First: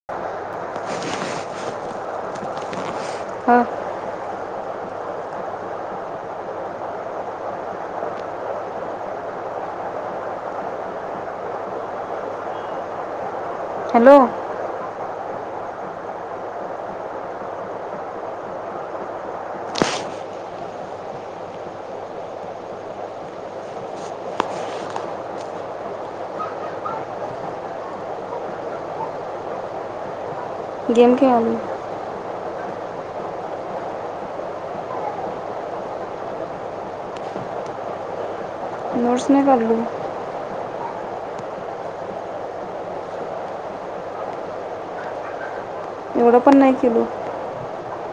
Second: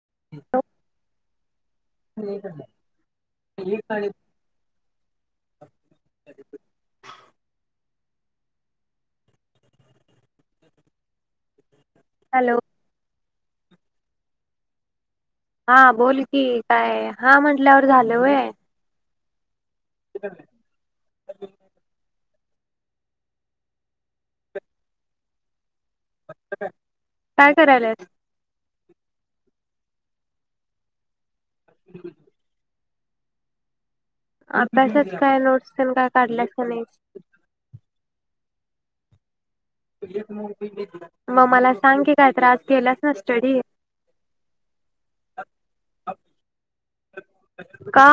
[unintelligible] हा [unintelligible] [unintelligible] [unintelligible] hello hello हा बोल कि काय हा म्हंटल्यावर झालं होय. [unintelligible] काय करायल्यास? गेम खेळालोय. [unintelligible] आभ्यासाचे काय नोट्स तेन काय काढल्यास काय नाहिस. नोट्स नाही काढलो [unintelligible] म मला सांग की कायतर आज केल्यास ना स्टडी एवढं पण नाही केलो का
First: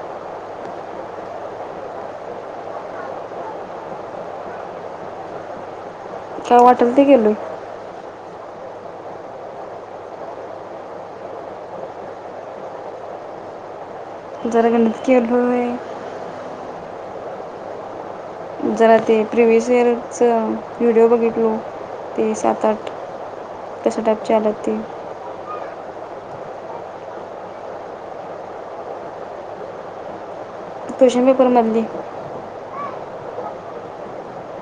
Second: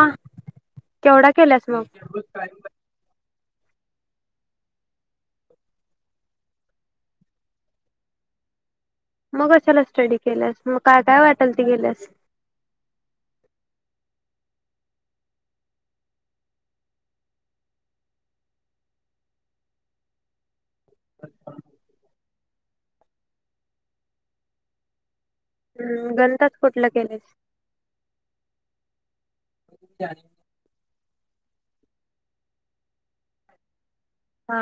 केवढा केल्यास मग? काय वाटल ते किलोय मग कश्याला स्टडी केल्यास मग काय काय वाटल ते केल्यास जरा गणित केलोय जरा ते प्रिविसीइयरचं व्हिडिओ बघितलो ते सात आठ कशा टाईपचे आल्यात ते हम् गणितात कुठलं केलेस क्वेषण पेपर मधली हा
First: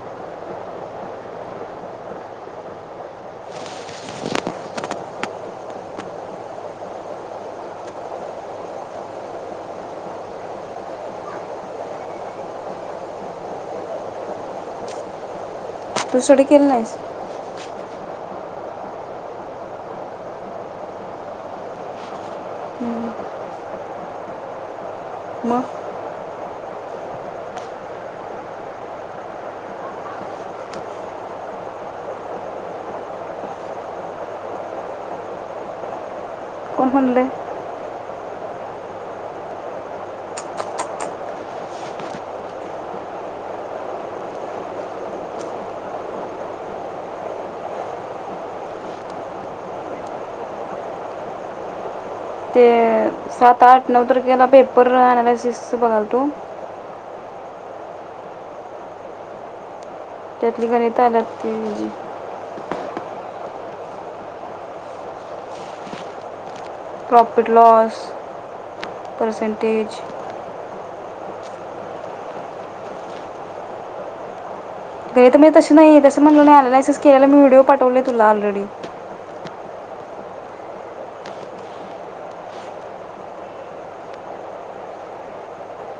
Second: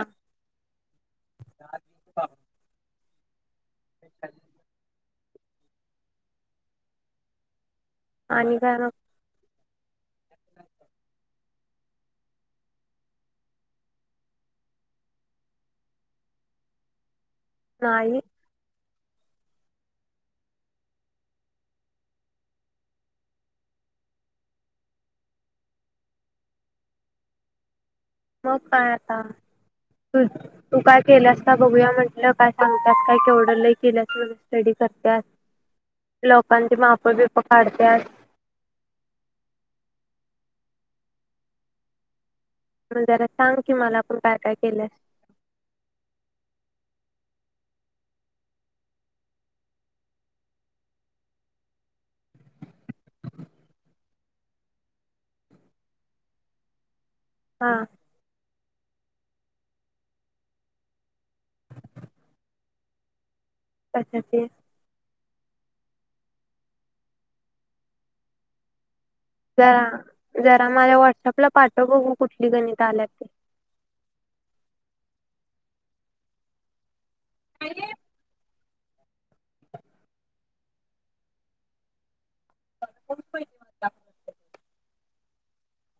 [inaudible] आणि काय मग [inaudible] तू सुरू केली नाहीस नाही मग मग काय आता तू तू काय केल्यास का बघूया म्हटलं काय सांगत्यास काय केवढं लई केल्यास स्टडी करत्यास. लोकांचे कोण माप म्हणलं बिपे काढत्यास मग जरा सांग कि मला पण काय काय केलं अस ते सात आठ नऊ तारखेला पेपर अँनालिसिस बघालतो. हा त्यातली गणित आल्यात तिजी कशाची प्रॉफिट लॉस जरा पर्सेंटेज जरा मला वाट व्हाट्सअपला पाठव [unintelligible] म्हणल अनालायसेस केलेला मी व्हिडिओ पाठवलय तुला ऑरेडी [inaudible]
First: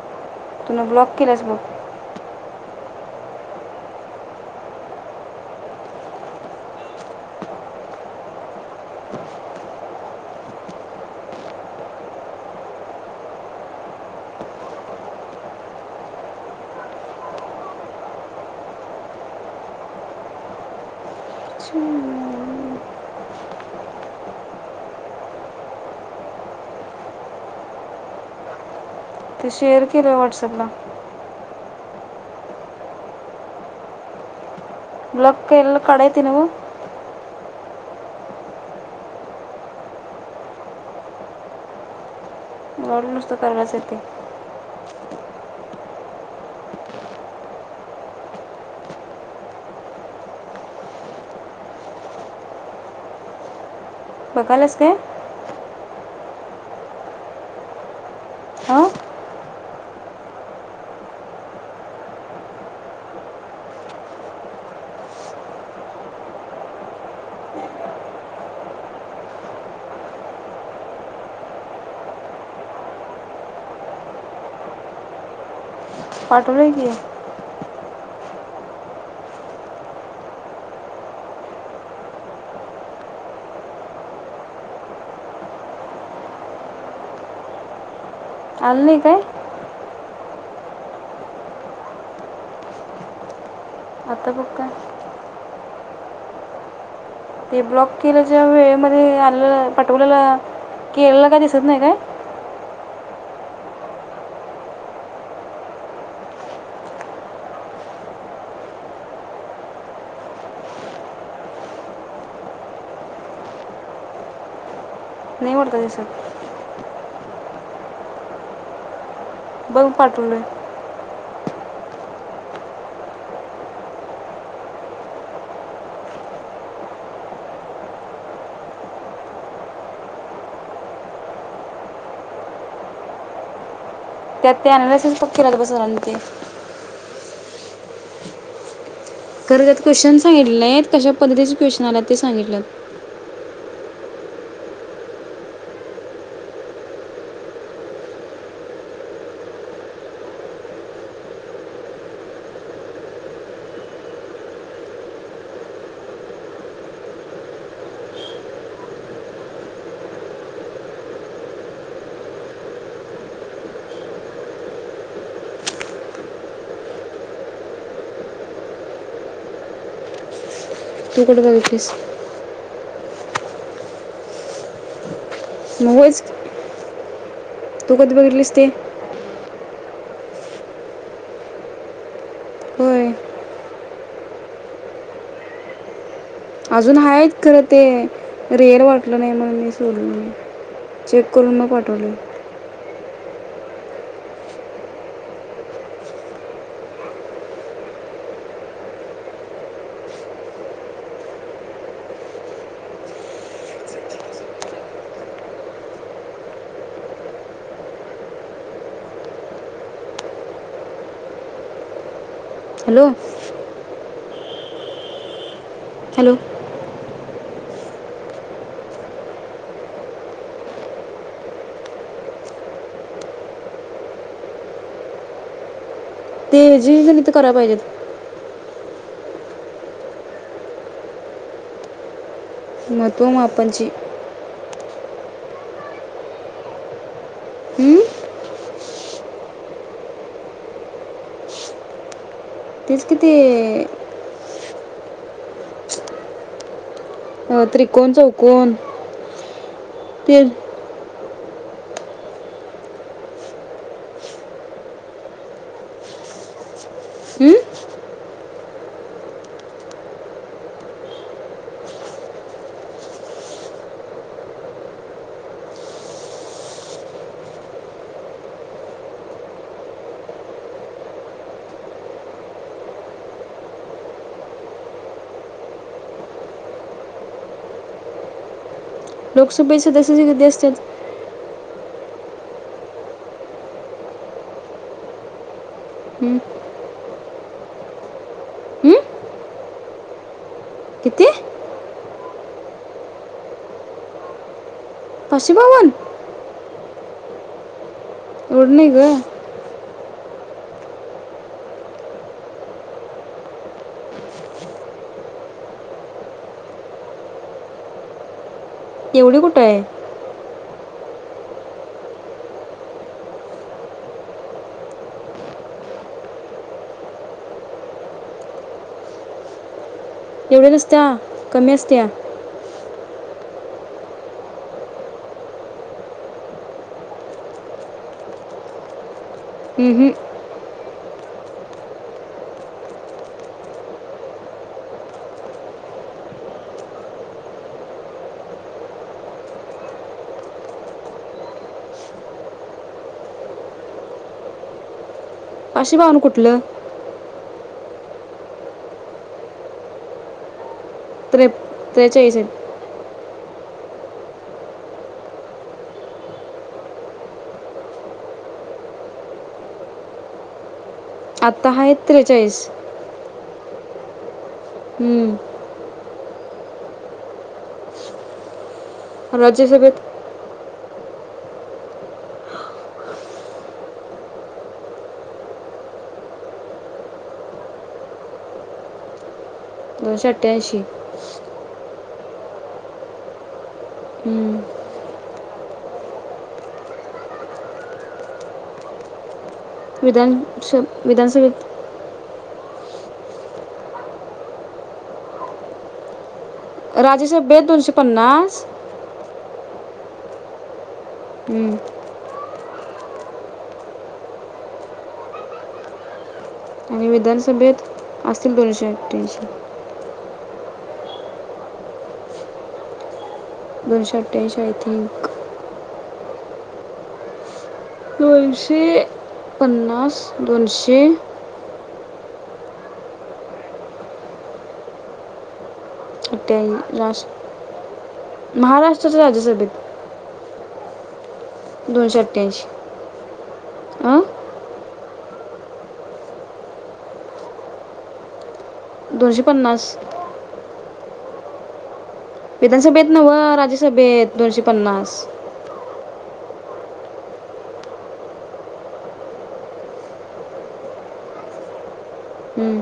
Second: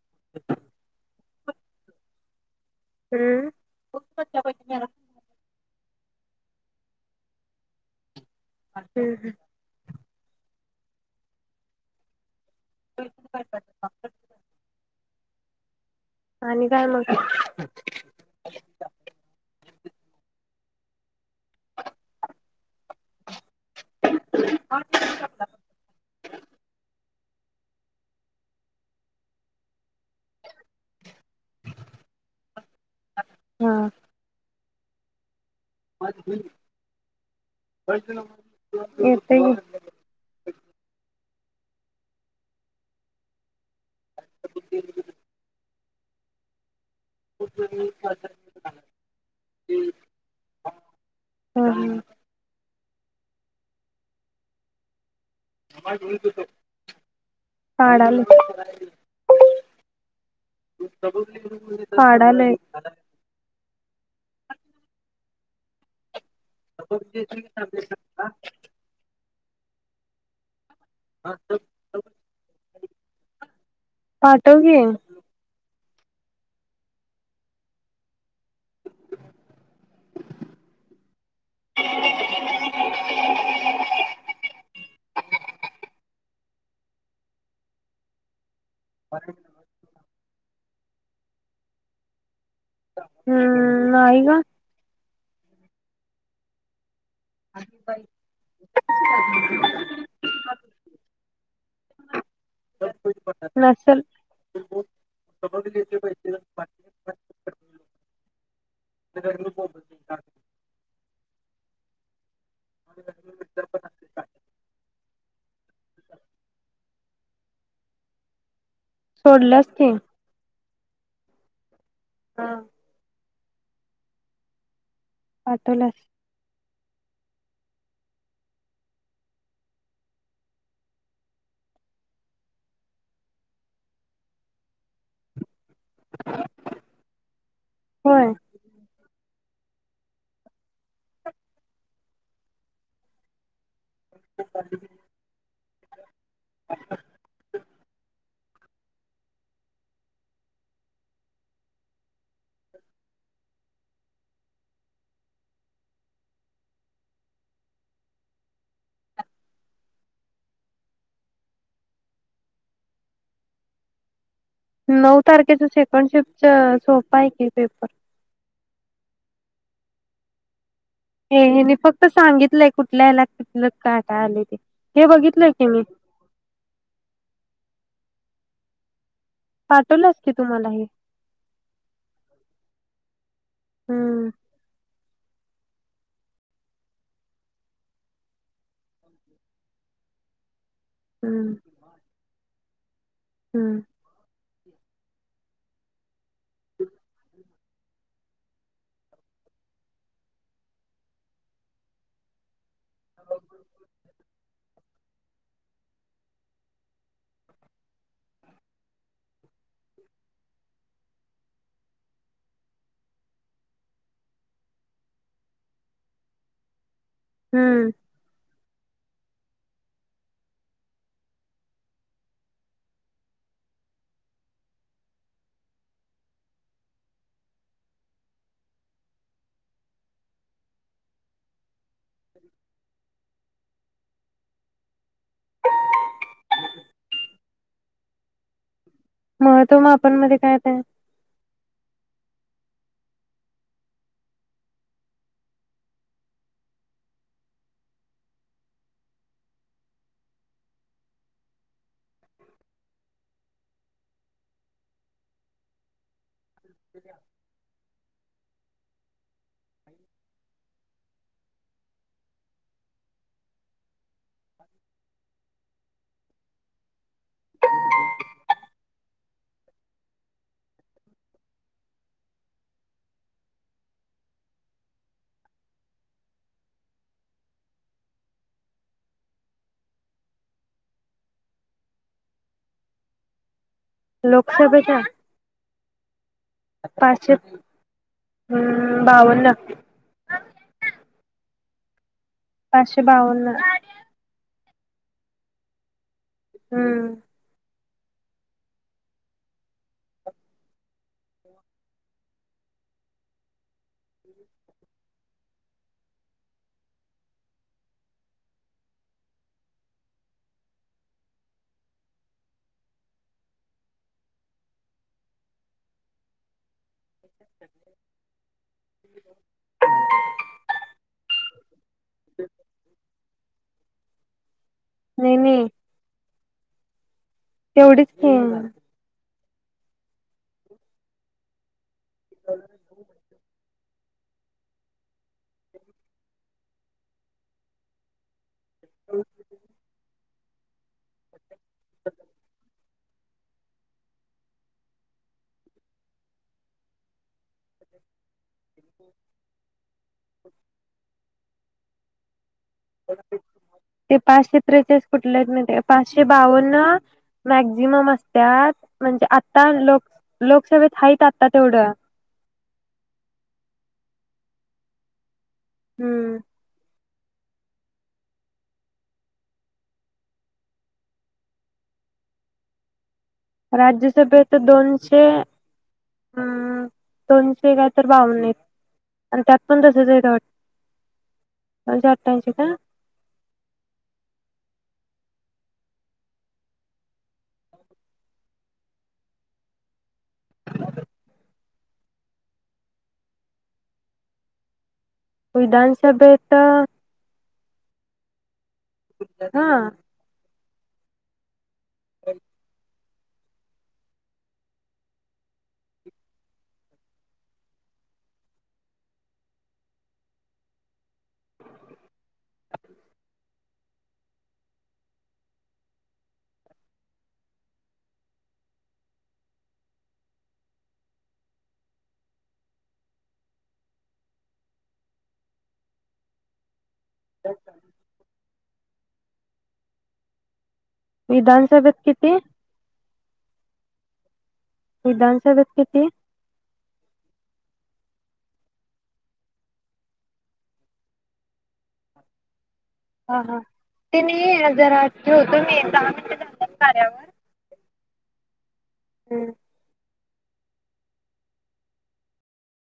[inaudible] त्याला ब्लॉक केलस बघ हूं [inaudible] [inaudible] आणि काय मग छी. [inaudible] ते शेअर केलं व्हॉट्सअपला हा [inaudible] केलेलं काढायच नव्ह येतय घे जाऊन नुसतं करायचं [inaudible] [inaudible] बघाल्यास काय? पाडालोय हां पाडालोय [inaudible] पाठव की, पाठवलंय की, आल नाही काय [inaudible] हम्म नाही आता ग बगु काय? ते ब्लॉक केल्याच्या वेळेमध्ये आले पाठवलेल केलेल काय दिसत नाय काय? [unintelligible] [unintelligible] [inaudible] सोडल्यास बघ की पाठवलंय हा पाठवलाय- त्यात ते अनलासेस पक केल्यात बघ चालते. होय. खर त्यात क्वेशचन सांगितले आहेय कशा पद्धतीचे क्वेशचन आल्यात ते सांगितलंय. नऊ तारखेच सेकंड शिफ्टच सोप आहे की पेपर तू हे कुठे हेनी बघितलीस फक्त सांगितलंय. कुठल्या हेला कुटल काय काय आलय ते हे बघितल म होयच की तु कधी तू बघितलीस ते पाठवल्यात की तु मला हे होय हम् अजून आहेत खरं ते रेअर वाटलं नाहीत म्हणून मी सोडून दिल. चेक हम्म करून मग पाठवले.. हम्म [inaudible] [inaudible] हॅलो हॅलो हम्म ते हेजी गणित कराय पाहिजेत. महत्त्व मापणची हं? महत्व मापण मध्ये काय येतय? तीच कि ती अ त्रिकोण चौकोण ते हं? [inaudible] [inaudible] लोकसभे सदस्याचे किती असत्यात लोकसभेचा हं? पाचशे हं? बावन्न किती? पाचशे बावन्न पाशे बावन हम्म ओडनी ग एवढी कुठ हाय [inaudible] एवढी नसत्या कमी असत्या नाही नाही तेवढेच कि हम हम [inaudible] [inaudible] [unintelligible] अशी बावन कुठलं त्रे ञेचाळीस आहेत. ते पाचशे त्रेचाळीस कुठले कुठलेत माहितीये का पाचशे बावन्न मॅक्झिमम असत्यात म्हणजे आता लोक लोकसभेत हाईत आता आत्ता तेवढं हायेत त्रेचाळीस हम्म हम्म राज्यसभेत राज्यसभेत तर दोनशे अ दोनशे काय तर बावन्न आण त्यात पण तसेच आहेत दोनशे अठ्ठ्याऐंशी वाट [unintelligible] अठ्याऐंशी का? हूं विधानस विधानसभेत विधानसभेत राज्यसभे ते दोनशे पन्नास हा हूं [inaudible] आणि विधानसभेत असतील दोनशे अठ्ठ्याऐंशी [unintelligible] दोनशे अठ्ठऐंश आय थिंक दोनशे पन्नास दोनशे अठ्याऐं महाराष्ट्र [unintelligible] राज्यसभेत विधानसभेत दोनशे किती? अठ्ठ्याऐंशी अं? विधानसभेत किती? दोनशे पन्नास विधानसभेत हा नवं हा ते राज्यसभेत दोनशे नाही जरा पन्नास. ठेवतो [unintelligible] कार्यावर [inaudible] हम्म.